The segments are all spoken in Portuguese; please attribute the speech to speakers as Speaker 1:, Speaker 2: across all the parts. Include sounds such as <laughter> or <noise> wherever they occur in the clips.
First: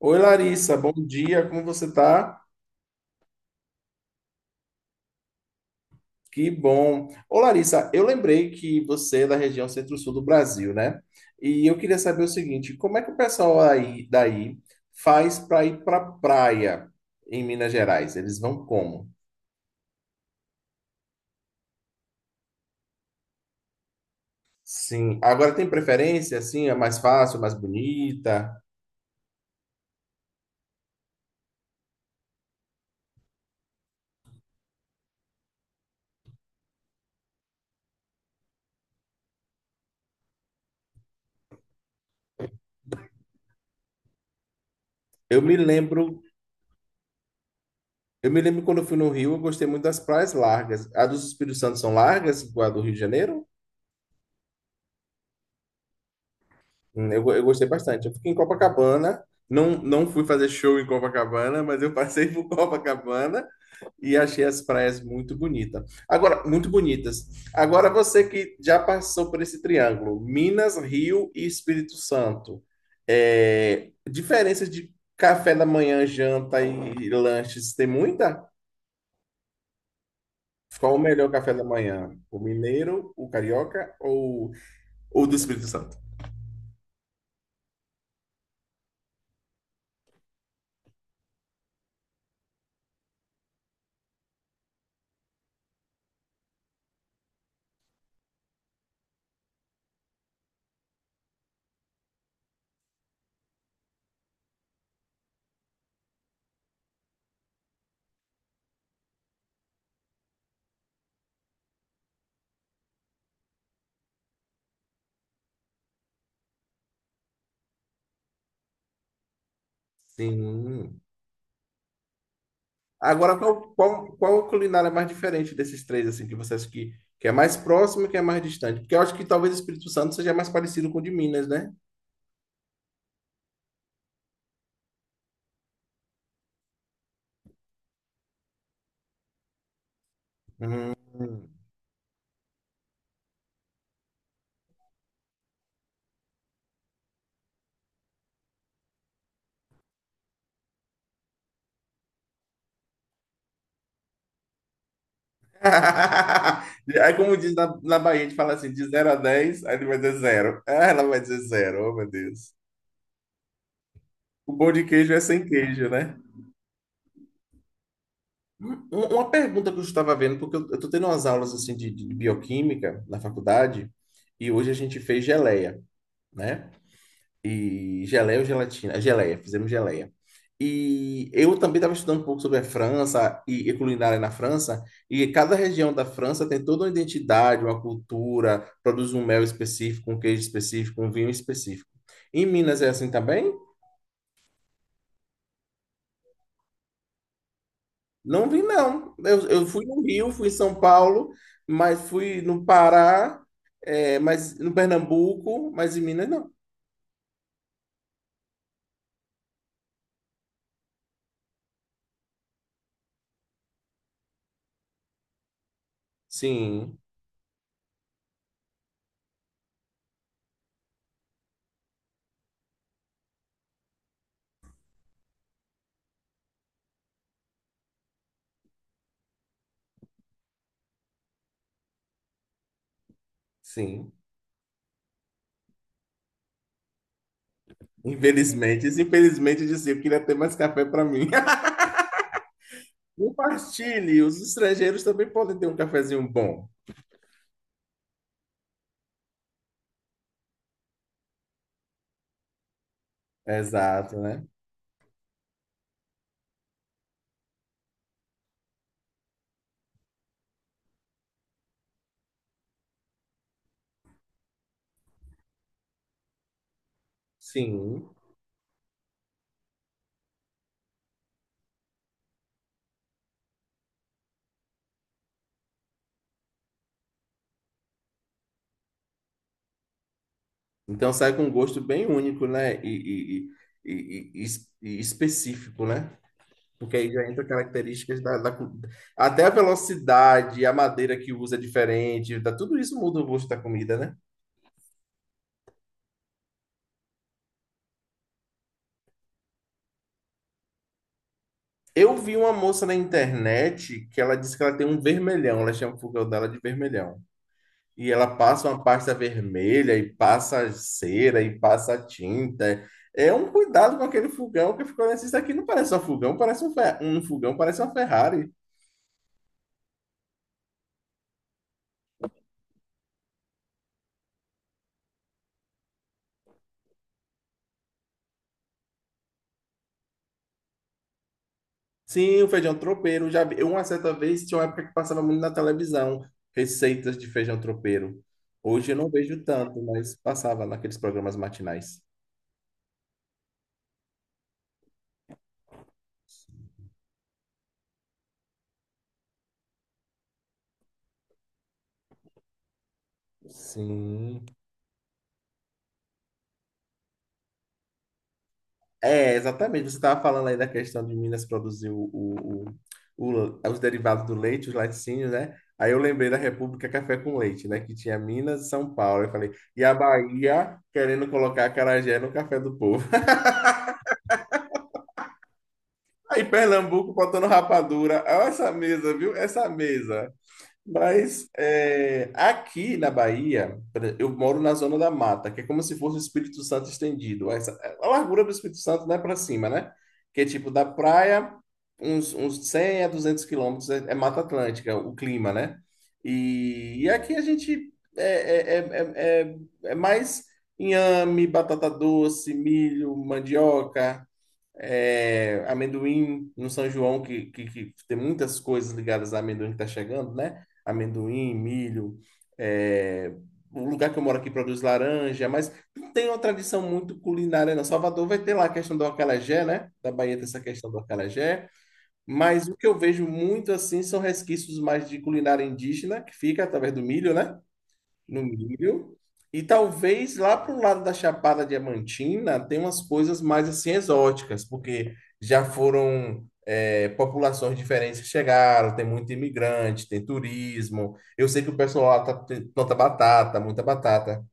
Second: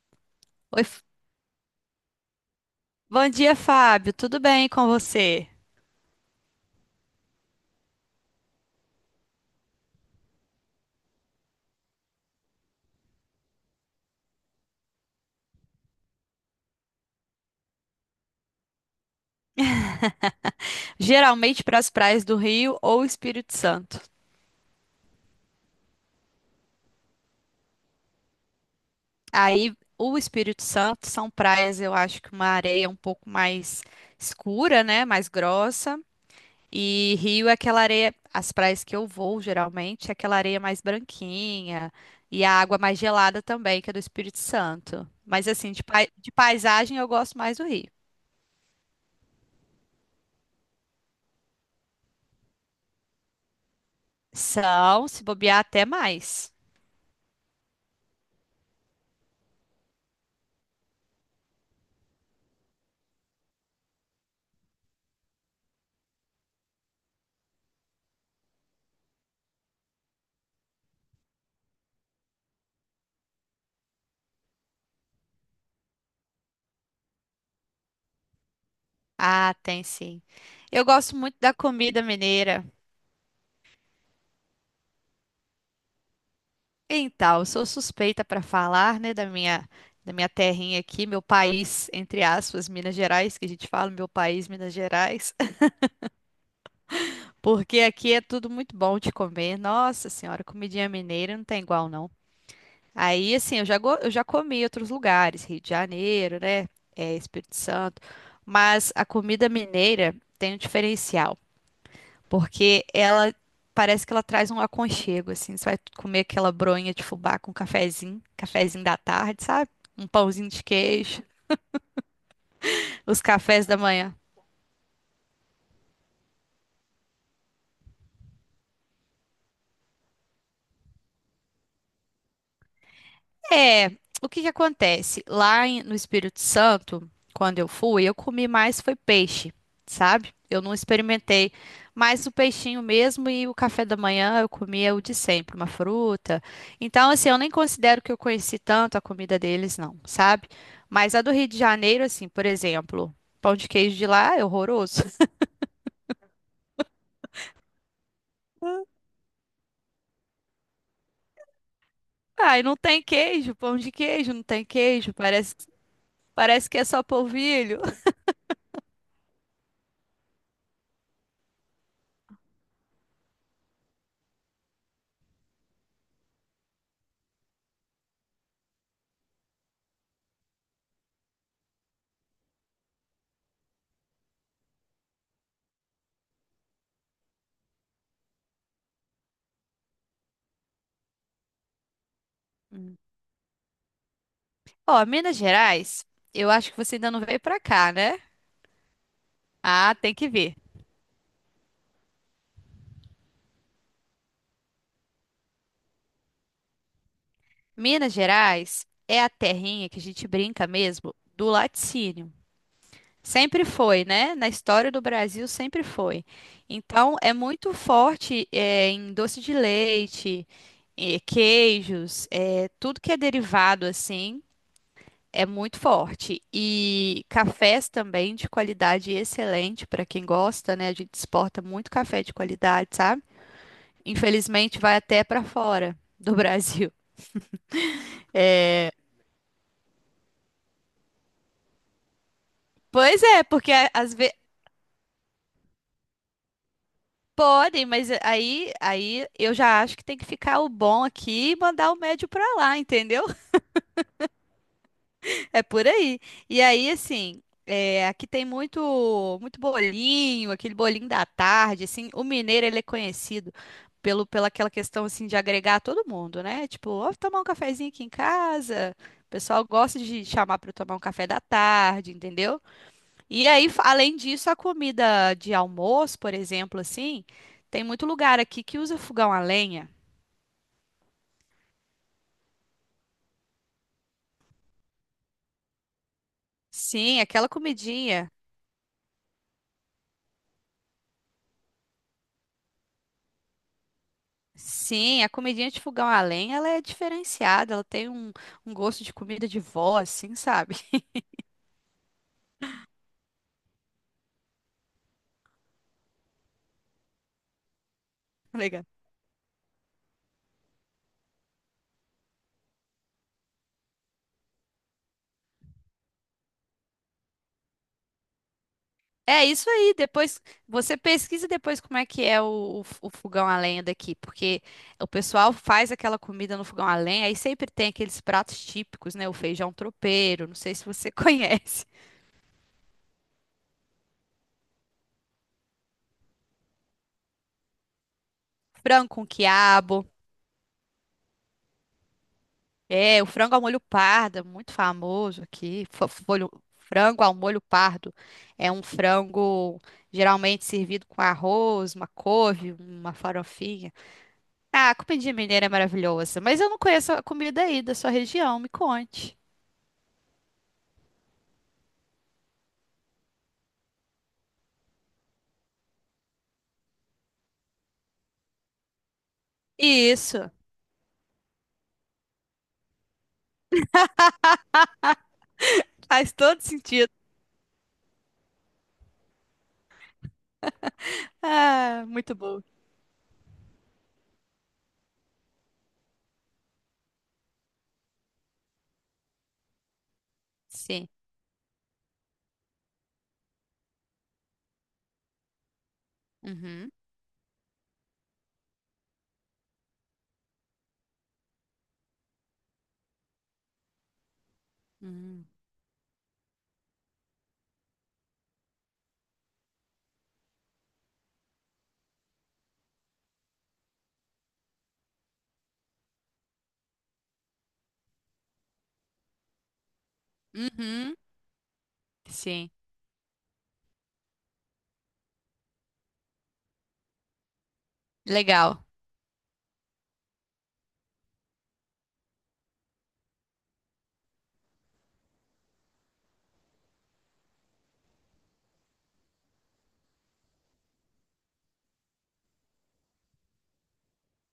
Speaker 1: Oi, Larissa,
Speaker 2: Oi,
Speaker 1: bom dia, como você tá?
Speaker 2: Bom dia, Fábio. Tudo bem com você?
Speaker 1: Que bom. Ô, Larissa, eu lembrei que você é da região centro-sul do Brasil, né? E eu queria saber o seguinte, como é que o pessoal aí daí faz para ir para praia em Minas Gerais? Eles vão como?
Speaker 2: Geralmente para as praias do Rio ou Espírito Santo.
Speaker 1: Sim. Agora tem preferência, assim, é mais fácil, mais bonita?
Speaker 2: Aí, o Espírito Santo são praias, eu acho que uma areia um pouco mais escura, né? Mais grossa. E Rio é aquela areia, as praias que eu vou geralmente, é aquela areia mais branquinha e a água mais gelada também, que é do Espírito Santo.
Speaker 1: Eu
Speaker 2: Mas
Speaker 1: me
Speaker 2: assim,
Speaker 1: lembro,
Speaker 2: de paisagem eu gosto mais do Rio.
Speaker 1: eu me lembro quando eu fui no Rio, eu gostei muito das praias largas. A dos Espíritos Santo são largas, igual a do Rio de Janeiro?
Speaker 2: São, se bobear, até mais.
Speaker 1: Eu gostei bastante. Eu fiquei em Copacabana, não, não fui fazer show em Copacabana, mas eu passei por <laughs> Copacabana e achei as praias muito bonitas. Agora, muito bonitas. Agora, você que já passou por esse triângulo, Minas, Rio e Espírito Santo, é, diferenças de café da manhã, janta e lanches, tem muita?
Speaker 2: Ah, tem sim. Eu
Speaker 1: Qual o
Speaker 2: gosto
Speaker 1: melhor
Speaker 2: muito
Speaker 1: café
Speaker 2: da
Speaker 1: da
Speaker 2: comida
Speaker 1: manhã? O
Speaker 2: mineira.
Speaker 1: mineiro, o carioca ou o do Espírito Santo?
Speaker 2: Então, eu sou suspeita para falar, né, da minha terrinha aqui, meu país, entre aspas, Minas Gerais, que a gente fala, meu país, Minas Gerais, <laughs> porque aqui é tudo muito bom de comer. Nossa Senhora, comidinha mineira não tem igual não. Aí, assim, eu já comi em outros lugares, Rio de Janeiro, né, é, Espírito Santo, mas a comida mineira tem um diferencial. Porque ela parece que ela traz um aconchego, assim. Você vai comer aquela bronha de fubá com cafezinho, cafezinho da tarde, sabe? Um pãozinho de
Speaker 1: Sim.
Speaker 2: queijo, os
Speaker 1: Agora,
Speaker 2: cafés
Speaker 1: qual,
Speaker 2: da
Speaker 1: qual,
Speaker 2: manhã.
Speaker 1: qual culinária é mais diferente desses três, assim, que você acha que é mais próximo e que é mais distante? Porque eu acho que talvez o Espírito Santo seja mais parecido com o de Minas, né?
Speaker 2: É, o que que acontece? No Espírito Santo, quando eu fui, eu comi mais foi peixe, sabe? Eu não
Speaker 1: Hum.
Speaker 2: experimentei mais o peixinho mesmo e o café da manhã eu comia o de sempre, uma fruta. Então, assim, eu nem considero que eu conheci tanto a comida deles, não, sabe? Mas a do Rio de Janeiro, assim, por exemplo, pão de queijo de lá é horroroso. <laughs>
Speaker 1: <laughs> Aí, como diz na Bahia, a gente fala assim, de zero a 10 aí ele vai dizer zero. Ah, ela vai dizer zero, oh meu Deus.
Speaker 2: Ai, não tem queijo, pão de queijo, não
Speaker 1: O
Speaker 2: tem
Speaker 1: bom de queijo
Speaker 2: queijo,
Speaker 1: é sem
Speaker 2: parece,
Speaker 1: queijo, né?
Speaker 2: parece que é só polvilho.
Speaker 1: Uma pergunta que eu estava vendo, porque eu estou tendo umas aulas assim de bioquímica na faculdade, e hoje a gente fez geleia, né? E geleia ou gelatina? Geleia, fizemos geleia. E eu também estava estudando um pouco sobre a França e culinária na França, e cada região da França tem toda uma identidade, uma cultura, produz um mel específico, um queijo específico, um vinho específico. Em Minas é assim também?
Speaker 2: Ó, Minas Gerais, eu acho que você ainda não veio pra cá, né?
Speaker 1: Não vi, não. Eu fui
Speaker 2: Ah,
Speaker 1: no
Speaker 2: tem que
Speaker 1: Rio, fui em
Speaker 2: ver.
Speaker 1: São Paulo, mas fui no Pará, é, mas no Pernambuco, mas em Minas não.
Speaker 2: Minas Gerais é a terrinha que a gente brinca mesmo do laticínio. Sempre foi, né? Na história do Brasil sempre foi.
Speaker 1: Sim,
Speaker 2: Então é muito forte é, em doce de leite, queijos, é, tudo que é derivado assim é muito forte. E cafés também de qualidade excelente para quem gosta, né? A gente exporta muito café de qualidade, sabe?
Speaker 1: sim.
Speaker 2: Infelizmente, vai até para fora do Brasil.
Speaker 1: Infelizmente, infelizmente, eu disse, eu queria ter mais café para mim. <laughs>
Speaker 2: Pois é, porque às
Speaker 1: Compartilhe,
Speaker 2: vezes
Speaker 1: os estrangeiros também podem ter um cafezinho bom.
Speaker 2: podem, mas aí eu já acho que tem que ficar o bom aqui e mandar o médio para lá, entendeu?
Speaker 1: Exato, né?
Speaker 2: <laughs> É por aí. E aí, assim, é, aqui tem muito, muito bolinho, aquele bolinho da tarde, assim. O mineiro ele é conhecido pelo pela aquela questão assim de agregar todo mundo, né? Tipo, ó, vou tomar um cafezinho aqui em
Speaker 1: Sim.
Speaker 2: casa. O pessoal gosta de chamar para tomar um café da tarde, entendeu? E aí, além disso, a comida de almoço, por exemplo, assim, tem muito lugar aqui que usa fogão a lenha.
Speaker 1: Então sai com um gosto bem único, né? E, e- e- e específico, né? Porque aí
Speaker 2: Sim,
Speaker 1: já entra
Speaker 2: aquela
Speaker 1: características
Speaker 2: comidinha.
Speaker 1: da, da cu- Até a velocidade, a madeira que usa é diferente, tá, tudo isso muda o gosto da comida, né?
Speaker 2: Sim, a comidinha de fogão a lenha, ela é diferenciada, ela tem um, um gosto de comida de vó, assim, sabe?
Speaker 1: Eu vi uma moça na internet que ela disse que ela tem um vermelhão, ela chama o fogão dela de vermelhão. E ela
Speaker 2: <laughs>
Speaker 1: passa uma
Speaker 2: Legal.
Speaker 1: pasta vermelha, e passa cera, e passa tinta. É um cuidado com aquele fogão que ficou assim, isso aqui não parece um fogão, parece um fogão, parece uma Ferrari.
Speaker 2: É isso aí, depois você pesquisa depois como é que é o fogão a lenha daqui, porque o pessoal faz aquela comida no fogão a lenha, aí sempre tem aqueles pratos típicos, né? O feijão tropeiro, não sei se você <laughs> conhece,
Speaker 1: Sim, o feijão tropeiro. Já vi. Uma certa vez tinha uma época que passava muito na televisão receitas de feijão tropeiro. Hoje eu
Speaker 2: frango
Speaker 1: não
Speaker 2: com
Speaker 1: vejo tanto,
Speaker 2: quiabo.
Speaker 1: mas passava naqueles programas matinais.
Speaker 2: É, o frango ao molho pardo, é muito famoso aqui. Frango ao molho pardo é um frango geralmente servido com arroz, uma couve, uma farofinha.
Speaker 1: Sim.
Speaker 2: Ah, a comidinha mineira é maravilhosa, mas eu não conheço a comida aí da sua região, me
Speaker 1: É,
Speaker 2: conte.
Speaker 1: exatamente. Você estava falando aí da questão de Minas produzir os derivados do leite, os laticínios, né? Aí eu lembrei da República Café com Leite, né? Que tinha Minas e São Paulo. Eu falei, e a
Speaker 2: Isso,
Speaker 1: Bahia querendo colocar acarajé no café do povo. <laughs>
Speaker 2: faz
Speaker 1: Aí
Speaker 2: todo sentido.
Speaker 1: Pernambuco botando rapadura. Olha essa mesa, viu? Essa mesa. Mas
Speaker 2: Ah,
Speaker 1: é,
Speaker 2: muito bom.
Speaker 1: aqui na Bahia, por exemplo, eu moro na zona da mata, que é como se fosse o Espírito Santo estendido. A largura do Espírito Santo não é para cima, né? Que é tipo da
Speaker 2: Sim.
Speaker 1: praia, uns 100 a 200 quilômetros é Mata Atlântica, o clima, né?
Speaker 2: Uhum.
Speaker 1: E aqui a gente é, é, é, é mais inhame, batata doce, milho, mandioca,
Speaker 2: Uhum.
Speaker 1: é, amendoim no São João, que tem muitas coisas ligadas a amendoim que tá chegando, né? Amendoim, milho, é, o lugar que eu moro aqui produz laranja, mas não tem uma tradição muito culinária, não. Salvador vai ter lá a questão do acarajé, né? Da Bahia tem essa questão do
Speaker 2: Uhum.
Speaker 1: acarajé, mas
Speaker 2: Sim.
Speaker 1: o que eu vejo muito assim são resquícios mais de culinária indígena, que fica através do milho, né? No
Speaker 2: Legal.
Speaker 1: milho. E talvez lá para o lado da Chapada Diamantina tem umas coisas mais assim exóticas, porque já foram é, populações diferentes que chegaram, tem muito imigrante, tem turismo. Eu sei que o pessoal lá planta batata, muita batata.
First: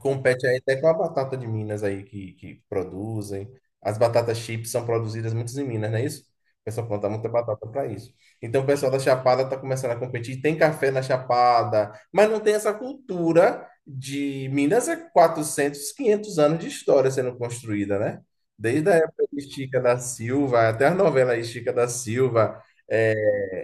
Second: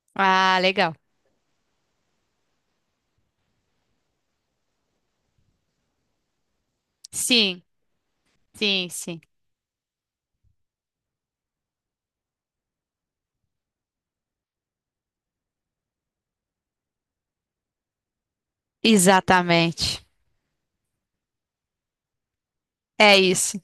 Speaker 1: Compete aí
Speaker 2: Ah,
Speaker 1: até com a
Speaker 2: legal.
Speaker 1: batata de Minas aí que produzem. As batatas chips são produzidas muitas em Minas, não é isso? O pessoal planta muita
Speaker 2: Sim,
Speaker 1: batata para isso. Então o
Speaker 2: sim,
Speaker 1: pessoal da
Speaker 2: sim.
Speaker 1: Chapada está começando a competir. Tem café na Chapada, mas não tem essa cultura de Minas é 400 500 anos de história sendo construída, né? Desde a época de Chica da
Speaker 2: Exatamente.
Speaker 1: Silva, até a novela aí, Chica da Silva,
Speaker 2: É isso.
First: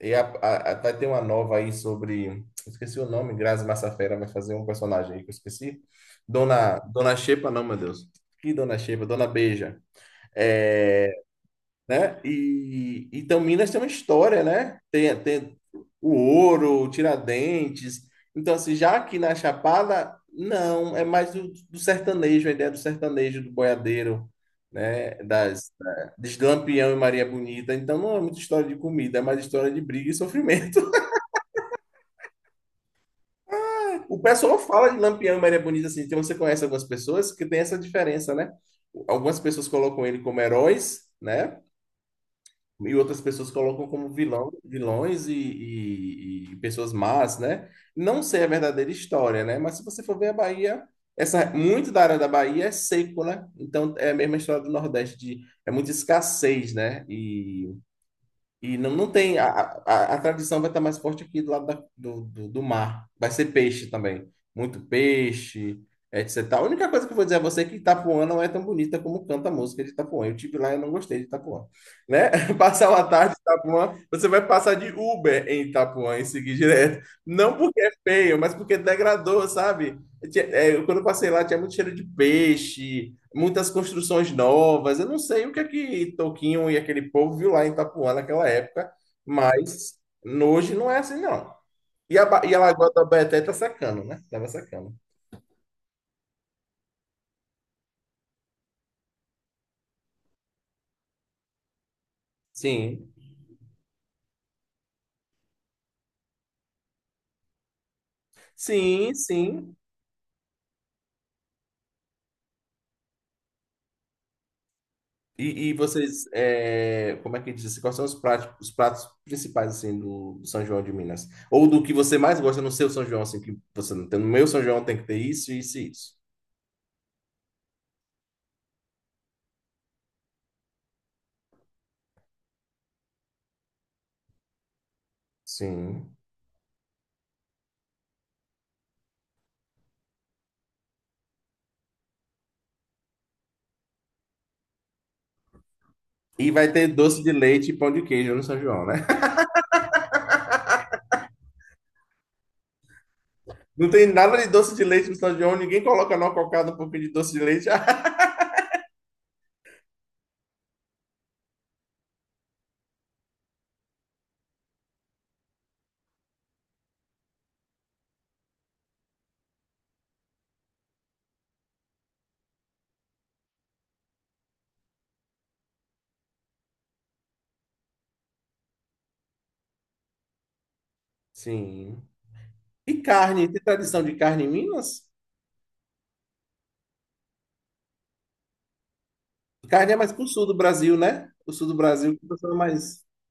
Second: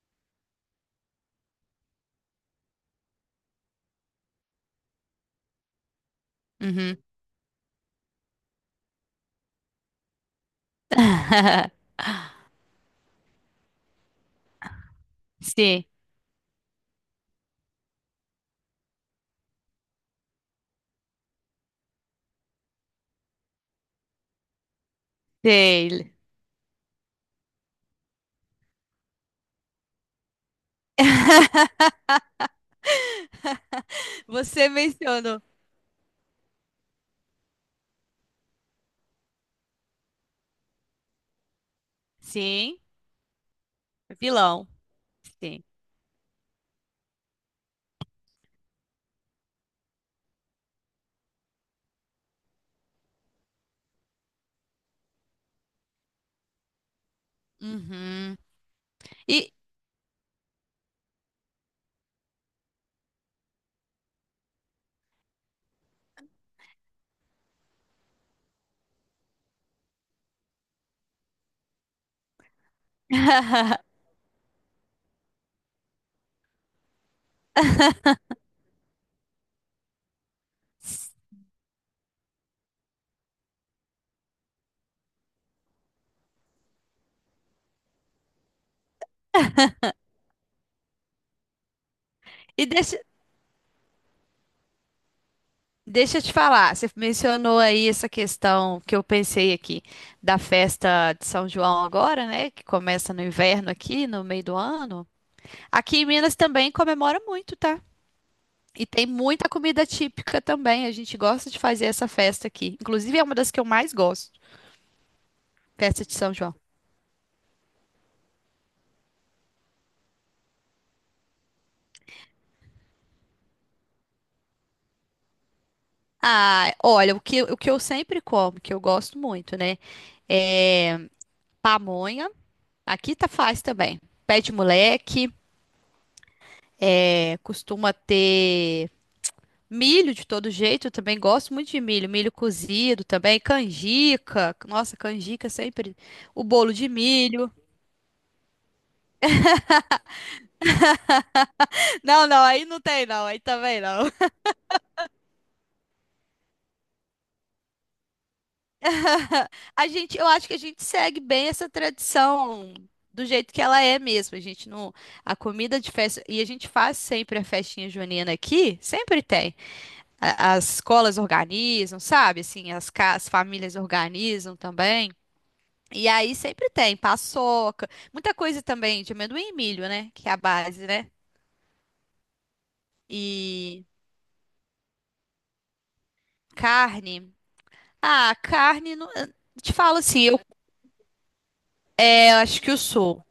Speaker 1: e vai ter uma nova aí sobre. Esqueci o nome, Grazi Massafera vai fazer um personagem aí que eu esqueci. Dona,
Speaker 2: Uhum.
Speaker 1: Dona Xepa, não, meu Deus. Que Dona Xepa? Dona Beija. É,
Speaker 2: <laughs>
Speaker 1: né? E então Minas tem uma história, né? Tem
Speaker 2: Sim,
Speaker 1: o ouro, o Tiradentes. Então, assim, já aqui na Chapada, não, é mais do sertanejo, a ideia do sertanejo, do boiadeiro, né? Das, da,
Speaker 2: sei.
Speaker 1: de Lampião e Maria Bonita. Então, não é muita história de comida, é mais história de briga e sofrimento. <laughs> O pessoal
Speaker 2: Você
Speaker 1: fala de Lampião e
Speaker 2: mencionou.
Speaker 1: Maria Bonita, assim, então você conhece algumas pessoas que tem essa diferença, né? Algumas pessoas colocam ele como heróis, né?
Speaker 2: Sim,
Speaker 1: E outras pessoas colocam como vilão,
Speaker 2: vilão.
Speaker 1: vilões e,
Speaker 2: Sim.
Speaker 1: e- e pessoas más, né? Não sei a verdadeira história, né? Mas se você for ver a Bahia, essa, muito da área da Bahia é seco, né? Então é a mesma história do Nordeste, de, é muita escassez, né? E
Speaker 2: Uhum.
Speaker 1: e não, não tem. A,
Speaker 2: E,
Speaker 1: a, a tradição vai estar mais forte aqui do lado do mar. Vai ser peixe também. Muito peixe, etc. A única coisa que eu vou dizer a você é que Itapuã não é tão bonita como canta a música de Itapuã. Eu tive lá e eu não gostei de Itapuã. Né? <laughs> Passar uma tarde em Itapuã,
Speaker 2: <laughs>
Speaker 1: você vai passar de Uber em Itapuã e seguir direto. Não porque é feio, mas porque degradou, sabe? Quando eu passei lá, tinha muito cheiro de peixe, muitas construções novas. Eu não sei o que é que Toquinho e aquele povo viu lá em Itapuã naquela época, mas hoje não é assim, não. E a
Speaker 2: e
Speaker 1: Lagoa da Baeté tá secando, né? Tava secando.
Speaker 2: deixa eu te falar, você mencionou aí essa questão que eu pensei aqui da festa de São João agora, né? Que
Speaker 1: Sim,
Speaker 2: começa no inverno aqui, no meio do ano. Aqui em Minas também comemora muito, tá? E tem
Speaker 1: sim,
Speaker 2: muita
Speaker 1: sim.
Speaker 2: comida típica também. A gente gosta de fazer essa festa aqui. Inclusive, é uma das que eu mais gosto,
Speaker 1: E
Speaker 2: festa de
Speaker 1: vocês,
Speaker 2: São João.
Speaker 1: é, como é que diz? Assim, quais são os pratos principais, assim, do São João de Minas? Ou do que você mais gosta no seu São João, assim, que você não tem. No meu São João tem que ter isso, isso e isso.
Speaker 2: Ah, olha, o que eu sempre como, que eu gosto muito, né? É pamonha. Aqui tá faz também. Pé de moleque,
Speaker 1: Sim.
Speaker 2: é, costuma ter milho de todo jeito, eu também gosto muito de milho, milho cozido também, canjica. Nossa, canjica é sempre o
Speaker 1: E vai
Speaker 2: bolo
Speaker 1: ter
Speaker 2: de
Speaker 1: doce de
Speaker 2: milho.
Speaker 1: leite e pão de queijo no São João, né? <laughs>
Speaker 2: <laughs> Não, aí não tem não, aí também
Speaker 1: Não tem
Speaker 2: não.
Speaker 1: nada de doce de leite no São João, ninguém coloca numa cocada um pouquinho de doce de leite. <laughs>
Speaker 2: <laughs> A gente, eu acho que a gente segue bem essa tradição do jeito que ela é mesmo. A gente não, a comida de festa e a gente faz sempre a festinha junina aqui, sempre tem. As escolas organizam, sabe? Assim, as famílias organizam também. E aí sempre tem paçoca, muita coisa também de amendoim e milho, né? Que é a base, né?
Speaker 1: Sim. E carne, tem
Speaker 2: E
Speaker 1: tradição de carne em Minas?
Speaker 2: carne. Ah, carne, eu te
Speaker 1: Carne é
Speaker 2: falo
Speaker 1: mais
Speaker 2: assim,
Speaker 1: pro sul do Brasil, né? O sul do Brasil que o
Speaker 2: eu
Speaker 1: pessoal é
Speaker 2: acho que eu
Speaker 1: mais.
Speaker 2: sou.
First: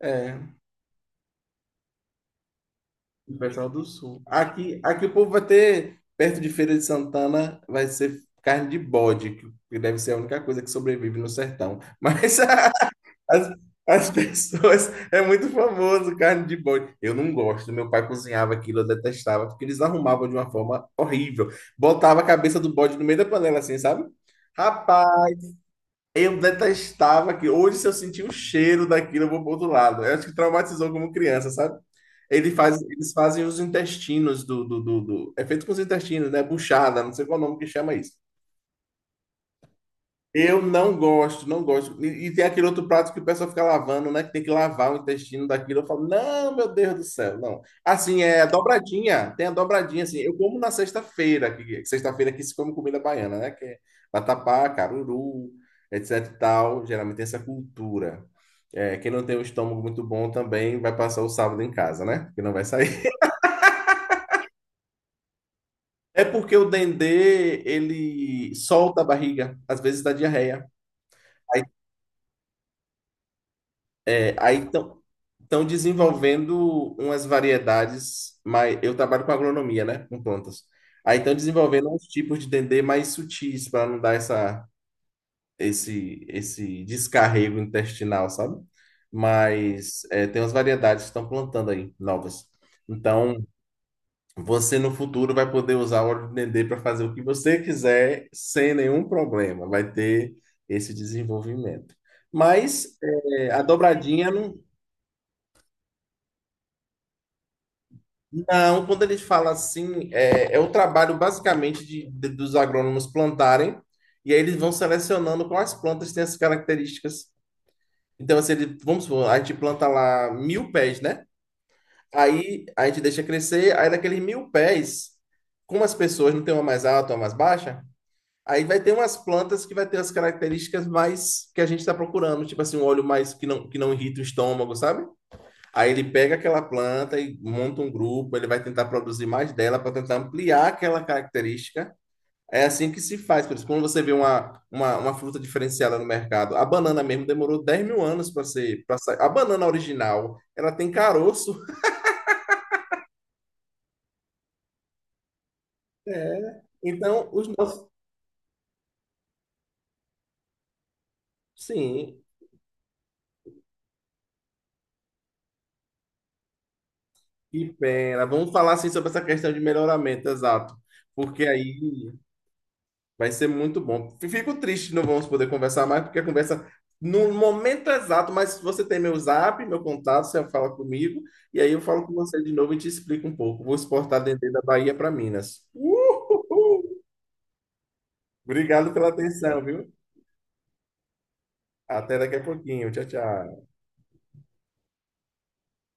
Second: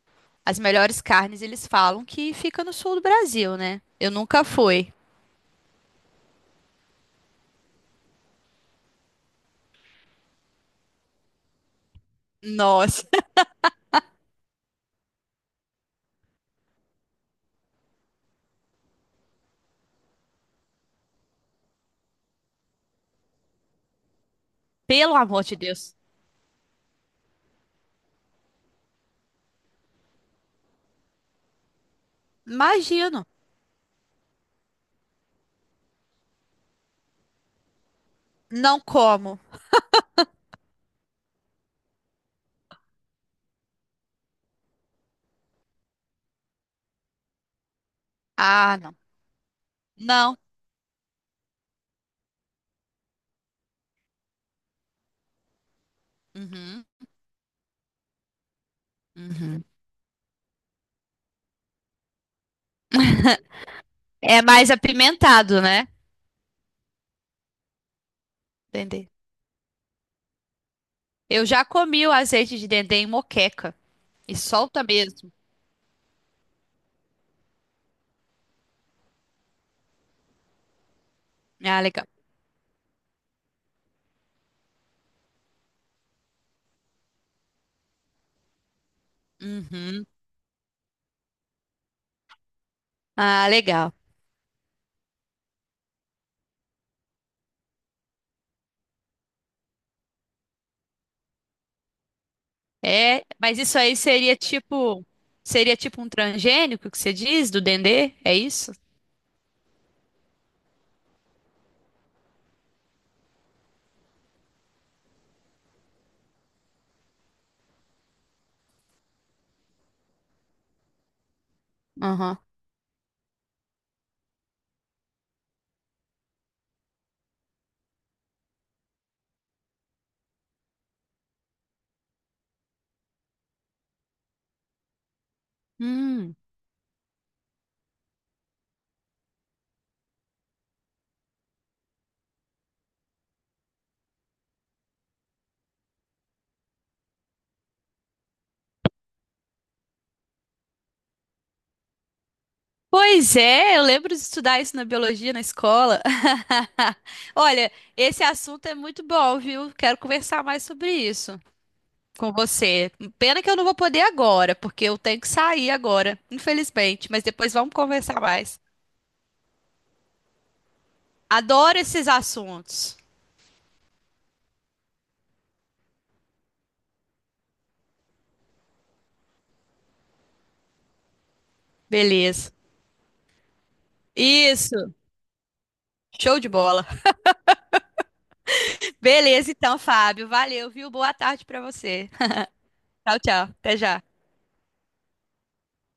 Speaker 1: É,
Speaker 2: As melhores carnes, eles falam que fica no sul do
Speaker 1: o
Speaker 2: Brasil,
Speaker 1: pessoal
Speaker 2: né?
Speaker 1: do
Speaker 2: Eu
Speaker 1: sul.
Speaker 2: nunca
Speaker 1: Aqui,
Speaker 2: fui.
Speaker 1: aqui o povo vai ter, perto de Feira de Santana, vai ser carne de bode, que deve ser a única coisa que sobrevive no sertão. Mas
Speaker 2: Nossa,
Speaker 1: <laughs>
Speaker 2: <laughs>
Speaker 1: As, as <laughs> pessoas. É muito famoso carne de boi. Eu não gosto. Meu pai cozinhava aquilo, eu detestava, porque eles arrumavam de uma forma horrível. Botava a cabeça do bode no meio da panela, assim, sabe?
Speaker 2: pelo
Speaker 1: Rapaz,
Speaker 2: amor de Deus.
Speaker 1: eu detestava aquilo. Hoje, se eu sentir o cheiro daquilo, eu vou pro outro lado. Eu acho que traumatizou como criança, sabe? Ele faz, eles
Speaker 2: Imagino.
Speaker 1: fazem os intestinos. É feito com os intestinos, né? Buchada, não sei qual é o nome que chama isso.
Speaker 2: Não como.
Speaker 1: Eu não gosto, não gosto. E tem aquele outro prato que o pessoal fica lavando, né? Que tem que lavar o intestino daquilo. Eu falo, não, meu Deus do céu, não. Assim, é a
Speaker 2: Ah, não.
Speaker 1: dobradinha, tem a dobradinha, assim. Eu
Speaker 2: Não.
Speaker 1: como na sexta-feira, que sexta-feira aqui se come comida baiana, né? Que é vatapá, caruru, etc e
Speaker 2: Uhum,
Speaker 1: tal. Geralmente tem essa cultura. É, quem não tem um
Speaker 2: uhum.
Speaker 1: estômago muito bom também vai passar o sábado em casa, né? Porque não vai sair. <laughs>
Speaker 2: É mais apimentado, né?
Speaker 1: É porque o dendê, ele solta
Speaker 2: Dendê.
Speaker 1: a barriga, às vezes dá diarreia.
Speaker 2: Eu já comi o azeite de dendê em moqueca.
Speaker 1: É,
Speaker 2: E
Speaker 1: aí
Speaker 2: solta mesmo.
Speaker 1: estão desenvolvendo umas variedades, mas eu trabalho com agronomia, né? Com plantas. Aí estão
Speaker 2: Ah,
Speaker 1: desenvolvendo uns
Speaker 2: legal.
Speaker 1: tipos de dendê mais sutis para não dar esse descarrego intestinal, sabe? Mas
Speaker 2: Uhum.
Speaker 1: é, tem umas variedades que estão plantando aí, novas. Então,
Speaker 2: Ah, legal.
Speaker 1: você no futuro vai poder usar o óleo de dendê para fazer o que você quiser sem nenhum problema. Vai ter esse desenvolvimento. Mas
Speaker 2: É,
Speaker 1: é,
Speaker 2: mas
Speaker 1: a
Speaker 2: isso aí
Speaker 1: dobradinha
Speaker 2: seria
Speaker 1: não.
Speaker 2: tipo, seria tipo um transgênico que você diz do dendê? É isso?
Speaker 1: Não, quando eles falam assim, é o trabalho basicamente dos agrônomos plantarem, e aí eles vão selecionando quais plantas têm as características. Então, assim, vamos supor, a gente planta lá mil pés, né?
Speaker 2: Aham.
Speaker 1: Aí a gente deixa crescer, aí daqueles mil pés, como as pessoas não tem uma mais alta, uma mais baixa, aí vai ter umas plantas que vai ter as características mais que a gente está procurando, tipo assim, um óleo mais que não irrita o estômago, sabe? Aí ele pega
Speaker 2: Hum.
Speaker 1: aquela planta e monta um grupo, ele vai tentar produzir mais dela para tentar ampliar aquela característica. É assim que se faz. Por isso, quando você vê uma fruta diferenciada no mercado, a banana mesmo demorou 10.000 anos para ser, para sair. A banana original, ela tem caroço.
Speaker 2: Pois é, eu lembro de estudar isso na biologia na escola.
Speaker 1: É. Então,
Speaker 2: <laughs>
Speaker 1: os
Speaker 2: Olha,
Speaker 1: nossos.
Speaker 2: esse assunto é muito bom, viu? Quero conversar mais sobre isso
Speaker 1: Sim,
Speaker 2: com você. Pena que eu não vou poder agora, porque eu tenho que sair agora, infelizmente, mas depois
Speaker 1: que
Speaker 2: vamos conversar
Speaker 1: pena. Vamos
Speaker 2: mais.
Speaker 1: falar assim sobre essa questão de melhoramento, exato. Porque
Speaker 2: Adoro esses
Speaker 1: aí
Speaker 2: assuntos.
Speaker 1: vai ser muito bom. Fico triste, não vamos poder conversar mais, porque a conversa no momento exato, mas você tem meu zap, meu contato, você fala comigo, e aí eu falo com você de
Speaker 2: Beleza.
Speaker 1: novo e te explico um pouco. Vou exportar dendê da
Speaker 2: Isso.
Speaker 1: Bahia para Minas.
Speaker 2: Show de bola.
Speaker 1: Uhul! Obrigado
Speaker 2: <laughs>
Speaker 1: pela
Speaker 2: Beleza,
Speaker 1: atenção,
Speaker 2: então,
Speaker 1: viu?
Speaker 2: Fábio. Valeu, viu? Boa tarde pra você.
Speaker 1: Até daqui a
Speaker 2: <laughs>
Speaker 1: pouquinho. Tchau,
Speaker 2: Tchau, tchau.
Speaker 1: tchau.
Speaker 2: Até já.